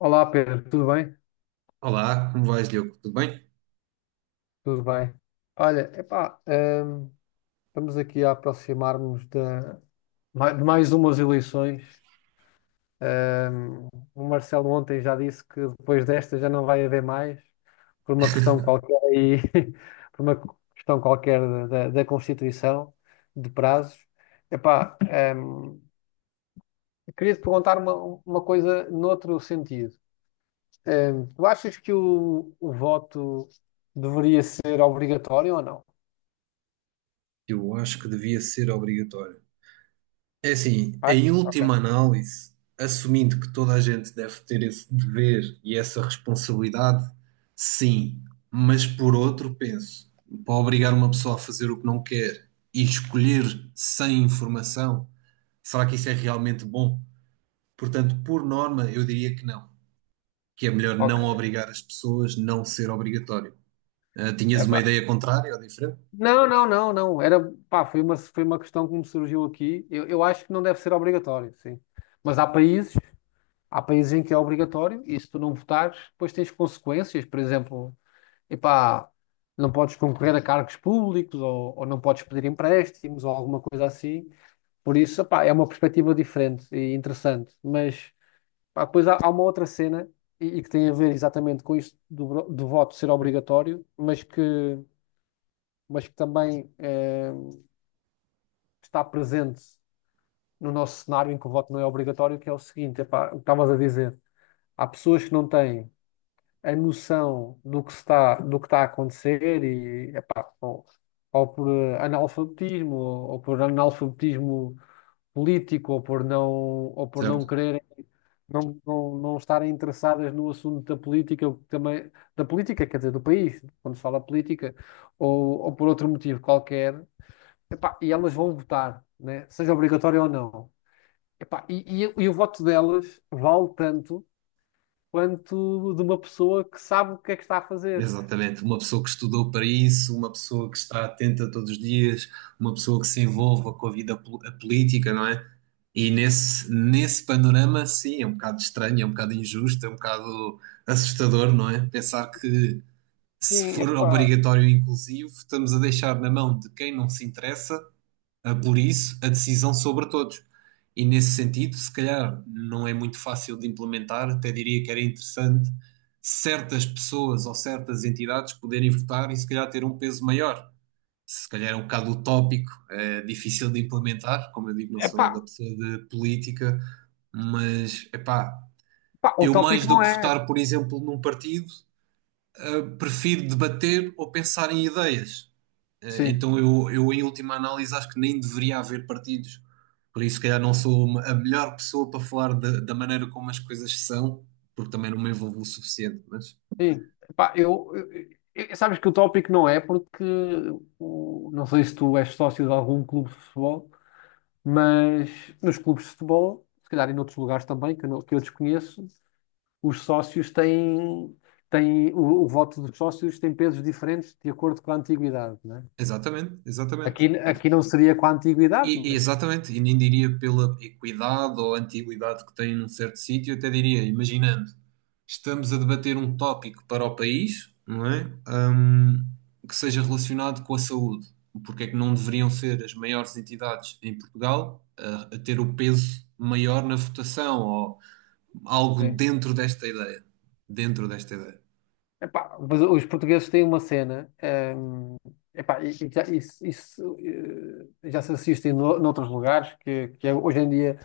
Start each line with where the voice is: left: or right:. left: Olá Pedro, tudo bem?
right: Olá, como vais, Diogo? Tudo bem?
left: Tudo bem. Olha, epá, hum, estamos aqui a aproximar-nos de, de mais umas eleições. Hum, o Marcelo ontem já disse que depois desta já não vai haver mais, por uma questão qualquer aí, por uma questão qualquer da Constituição, de prazos. Epá, hum, queria te perguntar uma coisa noutro sentido. Tu achas que o voto deveria ser obrigatório ou não?
right: Eu acho que devia ser obrigatório. É assim,
left: Faz?
right: em
left: Ok.
right: última análise, assumindo que toda a gente deve ter esse dever e essa responsabilidade, sim, mas por outro, penso, para obrigar uma pessoa a fazer o que não quer e escolher sem informação, será que isso é realmente bom? Portanto, por norma, eu diria que não, que é melhor
left: Ok.
right: não obrigar as pessoas, não ser obrigatório. Ah, tinhas uma
left: Epá.
right: ideia contrária ou diferente,
left: Não, não, não, não. Era, pá, foi uma questão que me surgiu aqui. Eu acho que não deve ser obrigatório, sim. Mas há países, há países em que é obrigatório e se tu não votares, depois tens consequências. Por exemplo, epá, não podes concorrer a cargos públicos ou não podes pedir empréstimos ou alguma coisa assim. Por isso, epá, é uma perspectiva diferente e interessante. Mas, pá, depois há uma outra cena e que tem a ver exatamente com isto do, do voto ser obrigatório, mas que também está presente no nosso cenário em que o voto não é obrigatório, que é o seguinte, epá, o que estavas a dizer, há pessoas que não têm a noção do que está a acontecer e, epá, ou por analfabetismo, ou por analfabetismo político, ou por não
right: certo?
left: querer não, não estarem interessadas no assunto da política, o que também, da política, quer dizer, do país, quando se fala política, ou por outro motivo qualquer. Epá, e elas vão votar, né? Seja obrigatório ou não. Epá, e o voto delas vale tanto quanto de uma pessoa que sabe o que é que está a fazer.
right: Exatamente, uma pessoa que estudou para isso, uma pessoa que está atenta todos os dias, uma pessoa que se envolva com a política, não é? E nesse panorama, sim, é um bocado estranho, é um bocado injusto, é um bocado assustador, não é? Pensar que se
left: Sim,
right: for
left: epá,
right: obrigatório e inclusivo, estamos a deixar na mão de quem não se interessa a, por isso, a decisão sobre todos. E nesse sentido, se calhar não é muito fácil de implementar, até diria que era interessante certas pessoas ou certas entidades poderem votar e se calhar ter um peso maior. Se calhar é um bocado utópico, é difícil de implementar, como eu digo, não sou
left: epá,
right: nada pessoa de política, mas epá,
left: epá, o
right: eu
left: tópico
right: mais do
left: não
right: que
left: é.
right: votar, por exemplo, num partido, prefiro debater ou pensar em ideias.
left: Sim,
right: Então eu, em última análise, acho que nem deveria haver partidos. Por isso, se calhar, não sou a melhor pessoa para falar da maneira como as coisas são, porque também não me envolvo o suficiente. Mas
left: sim. Epá, sabes que o tópico não é porque não sei se tu és sócio de algum clube de futebol, mas nos clubes de futebol, se calhar em outros lugares também, que eu, que eu desconheço, os sócios têm, têm o voto dos sócios tem pesos diferentes de acordo com a antiguidade, né?
right: exatamente, exatamente.
left: Aqui não seria com a antiguidade,
right: E
left: mas,
right: exatamente, e nem diria pela equidade ou antiguidade que tem num certo sítio, até diria, imaginando, estamos a debater um tópico para o país, não é? Que seja relacionado com a saúde. Porque é que não deveriam ser as maiores entidades em Portugal a ter o peso maior na votação ou algo
left: sim.
right: dentro desta ideia? Dentro desta ideia.
left: Epá, mas os portugueses têm uma cena, hum, epá, e já, isso, já se assiste em noutros lugares, que é hoje em dia,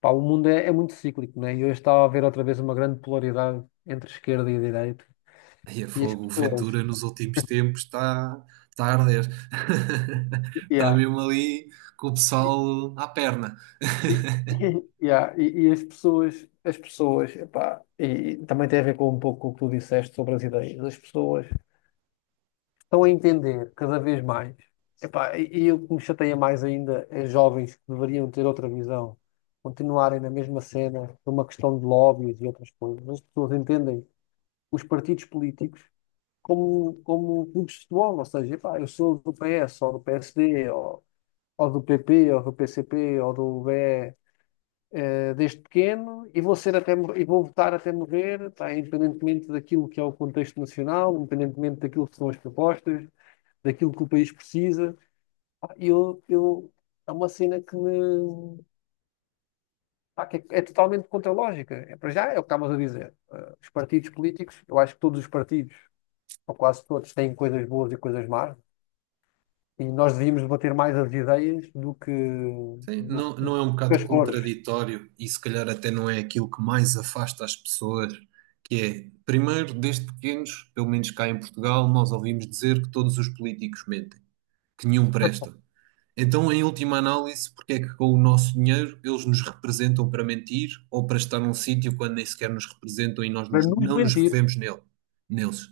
left: pá, o mundo é, é muito cíclico, né? E hoje está a haver outra vez uma grande polaridade entre esquerda e direita.
right: Aí a
left: E as
right: fogo, o
left: pessoas.
right: Ventura nos últimos tempos está tá a arder. Está
left: Yeah.
right: mesmo ali com o pessoal à perna.
left: E, e, yeah, e as pessoas, epá, e também tem a ver com um pouco o que tu disseste sobre as ideias. As pessoas estão a entender cada vez mais. Epá, e o que me chateia mais ainda é jovens que deveriam ter outra visão, continuarem na mesma cena, por uma questão de lobbies e outras coisas. As pessoas entendem os partidos políticos como, como clubes de futebol, ou seja, epá, eu sou do PS, ou do PSD, ou do PP, ou do PCP, ou do BE desde pequeno e vou ser até e vou votar até morrer, pá, independentemente daquilo que é o contexto nacional, independentemente daquilo que são as propostas, daquilo que o país precisa. Pá, é uma cena que me. Pá, que é totalmente contra a lógica. É, para já é o que estavas a dizer. Os partidos políticos, eu acho que todos os partidos, ou quase todos, têm coisas boas e coisas más. E nós devíamos debater mais as ideias do
right: Sim, não,
left: do
right: não é um
left: que
right: bocado
left: as cores.
right: contraditório e se calhar até não é aquilo que mais afasta as pessoas, que é, primeiro, desde pequenos, pelo menos cá em Portugal, nós ouvimos dizer que todos os políticos mentem, que nenhum presta. Então, em última análise, porque é que com o nosso dinheiro eles nos representam para mentir ou para estar num sítio quando nem sequer nos representam e nós
left: Para
right: nos-
left: nos
right: não nos
left: mentir,
right: revemos nele, neles?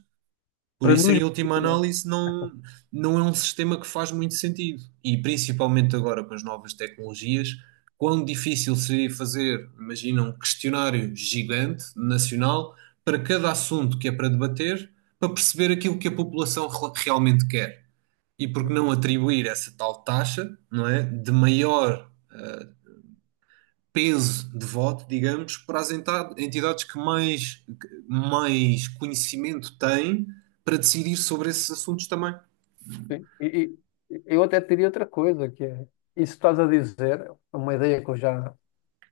right: Por
left: para nos
right: isso, em última
left: mentir, né?
right: análise, não, não é um sistema que faz muito sentido. E principalmente agora com as novas tecnologias, quão difícil seria fazer, imagina, um questionário gigante, nacional, para cada assunto que é para debater, para perceber aquilo que a população realmente quer e porque não atribuir essa tal taxa, não é, de maior peso de voto, digamos, para as entidades que mais conhecimento têm para decidir sobre esses assuntos também.
left: Sim. E eu até teria outra coisa, que é, isso que estás a dizer, é uma ideia que eu já,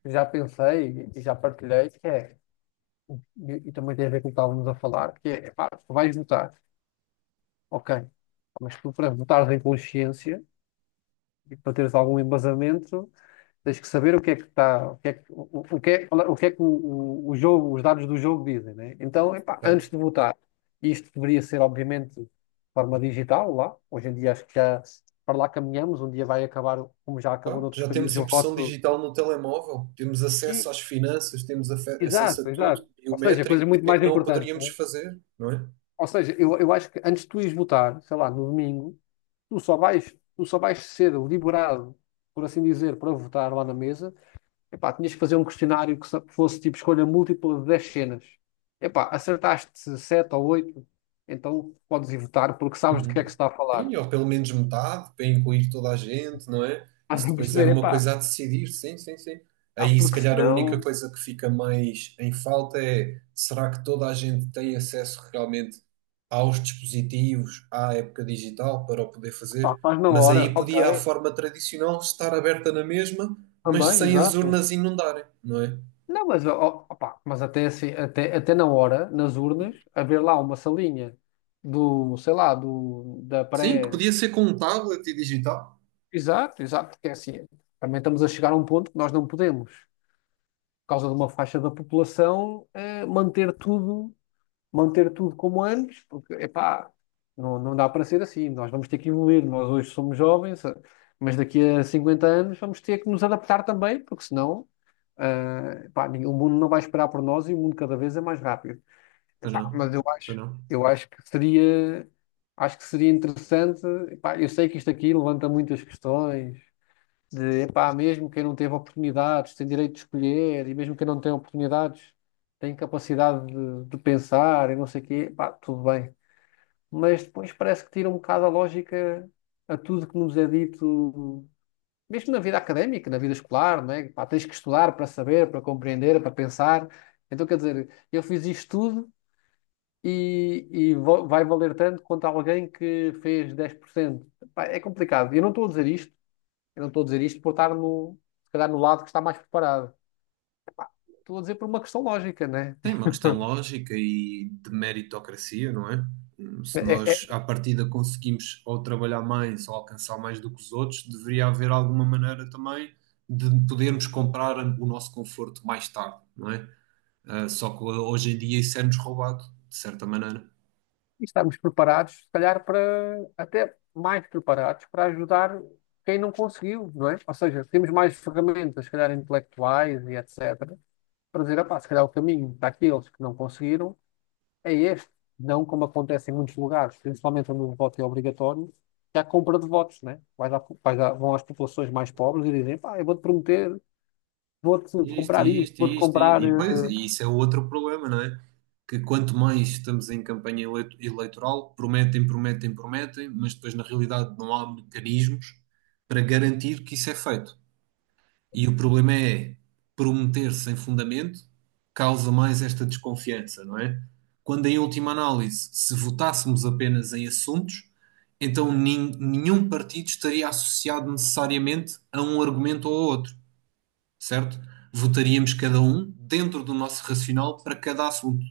left: já pensei e já partilhei, que é, e também tem a ver com o que estávamos a falar, que é, pá, tu vais votar, ok, mas tu para votares em consciência e para teres algum embasamento, tens que saber o que é que está, o que é que, o, que é, o que é que o jogo, os dados do jogo dizem, né? Então, epá, antes
right: Certo.
left: de votar, isto deveria ser, obviamente, de forma digital lá. Hoje em dia acho que já para lá caminhamos, um dia vai acabar, como já acabou
right: Pá,
left: noutros
right: já temos
left: países, o
right: impressão
left: voto.
right: digital no telemóvel, temos acesso
left: Sim,
right: às finanças, temos acesso a
left: exato,
right: tudo,
left: exato. Ou seja,
right: biométrico,
left: coisas muito
right: porque é
left: mais
right: que não o
left: importantes,
right: poderíamos
left: né?
right: fazer, não é?
left: Ou seja, eu acho que antes de tu ires votar, sei lá, no domingo, tu só vais ser liberado, por assim dizer, para votar lá na mesa. Epá, tinhas que fazer um questionário que que fosse tipo escolha múltipla de 10 cenas. Epá, acertaste 7 ou oito, então podes ir votar porque sabes do que
right: Uhum.
left: é que se está a falar.
right: Sim, ou pelo menos metade, para incluir toda a gente, não é? Isso
left: Estás a
right: depois era
left: perceber?
right: uma
left: Epá,
right: coisa a decidir, sim, sim, sim.
left: ah,
right: Aí, se
left: porque
right: calhar, a única
left: senão,
right: coisa que fica mais em falta é será que toda a gente tem acesso realmente aos dispositivos, à época digital, para o poder
left: pá,
right: fazer?
left: faz na
right: Mas
left: hora,
right: aí
left: ok,
right: podia a forma tradicional estar aberta na mesma, mas
left: também,
right: sem as
left: exato.
right: urnas inundarem, não é?
left: Não, mas, ó, ó, pá, mas até, assim, até na hora, nas urnas, haver lá uma salinha do, sei lá, do, da
right: Sim, que
left: pré.
right: podia ser com um tablet e digital.
left: Exato, exato, porque é assim, também estamos a chegar a um ponto que nós não podemos. Por causa de uma faixa da população, manter tudo como antes, porque, epá, não, não dá para ser assim. Nós vamos ter que evoluir. Nós hoje somos jovens, mas daqui a 50 anos vamos ter que nos adaptar também, porque senão, epá, o mundo não vai esperar por nós e o mundo cada vez é mais rápido.
right: Para
left: Epá,
right: não,
left: mas eu
right: para
left: acho,
right: não.
left: eu acho que seria, acho que seria interessante. Epá, eu sei que isto aqui levanta muitas questões. De, epá, mesmo quem não teve oportunidades tem direito de escolher, e mesmo quem não tem oportunidades tem capacidade de pensar e não sei o quê, pá, tudo bem. Mas depois parece que tira um bocado a lógica a tudo que nos é dito, mesmo na vida académica, na vida escolar, não é? Pá, tens que estudar para saber, para compreender, para pensar. Então, quer dizer, eu fiz isto tudo e, vai valer tanto quanto alguém que fez 10%. Pá, é complicado. Eu não estou a dizer isto por estar no, se calhar no lado que está mais preparado. Estou a dizer por uma questão lógica, né?
right: Tem uma questão lógica e de meritocracia, não é?
left: É,
right: Se
left: é,
right: nós, à partida, conseguimos ou trabalhar mais ou alcançar mais do que os outros, deveria haver alguma maneira também de podermos comprar o nosso conforto mais tarde, não é? Ah, só que hoje em dia isso é-nos roubado, de certa maneira.
left: estamos preparados, se calhar, para até mais preparados para ajudar quem não conseguiu, não é? Ou seja, temos mais ferramentas, se calhar intelectuais e etc., para dizer, "Epá, se calhar o caminho daqueles que não conseguiram é este, não como acontece em muitos lugares, principalmente onde o voto é obrigatório, que há compra de votos, né? Vão às populações mais pobres e dizem, pá, eu vou-te prometer vou-te
right: Isto,
left: comprar isto,
right: isto,
left: vou-te
right: isto, isto.
left: comprar.
right: E pois, e isso é outro problema, não é? Que quanto mais estamos em eleitoral, prometem, prometem, prometem, mas depois na realidade não há mecanismos para garantir que isso é feito. E o problema é prometer sem fundamento causa mais esta desconfiança, não é? Quando em última análise, se votássemos apenas em assuntos, então nenhum partido estaria associado necessariamente a um argumento ou a outro certo? Votaríamos cada um dentro do nosso racional para cada assunto.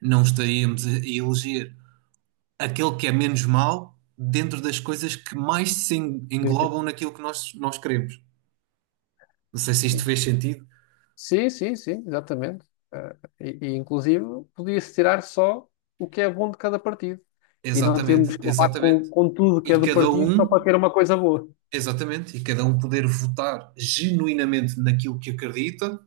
right: Não estaríamos a eleger aquele que é menos mau dentro das coisas que mais se englobam naquilo que nós queremos. Não sei se isto fez sentido.
left: Sim, sim, sim, exatamente. Eh, e, inclusive, podia-se tirar só o que é bom de cada partido. E não temos
right: Exatamente,
left: que levar
right: exatamente.
left: com tudo que
right: E
left: é do
right: cada
left: partido só para
right: um,
left: ter uma coisa boa.
right: exatamente, e cada um poder votar genuinamente naquilo que acredita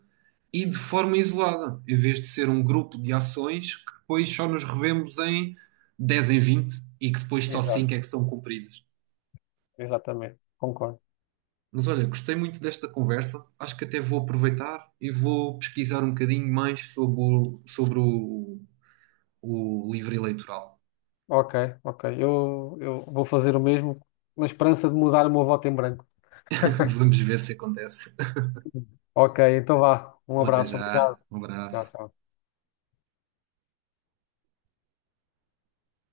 right: e de forma isolada, em vez de ser um grupo de ações que depois só nos revemos em 10 em 20 e que depois só
left: Exato,
right: 5 é que são cumpridas.
left: exatamente, concordo.
right: Mas olha, gostei muito desta conversa. Acho que até vou aproveitar e vou pesquisar um bocadinho mais sobre o, sobre o livro eleitoral.
left: Ok, ok. Eu vou fazer o mesmo na esperança de mudar o meu voto em branco.
right: Vamos ver se acontece.
left: Ok, então vá. Um
right: Um até
left: abraço,
right: já,
left: obrigado.
right: um
left: Tchau,
right: abraço.
left: tchau.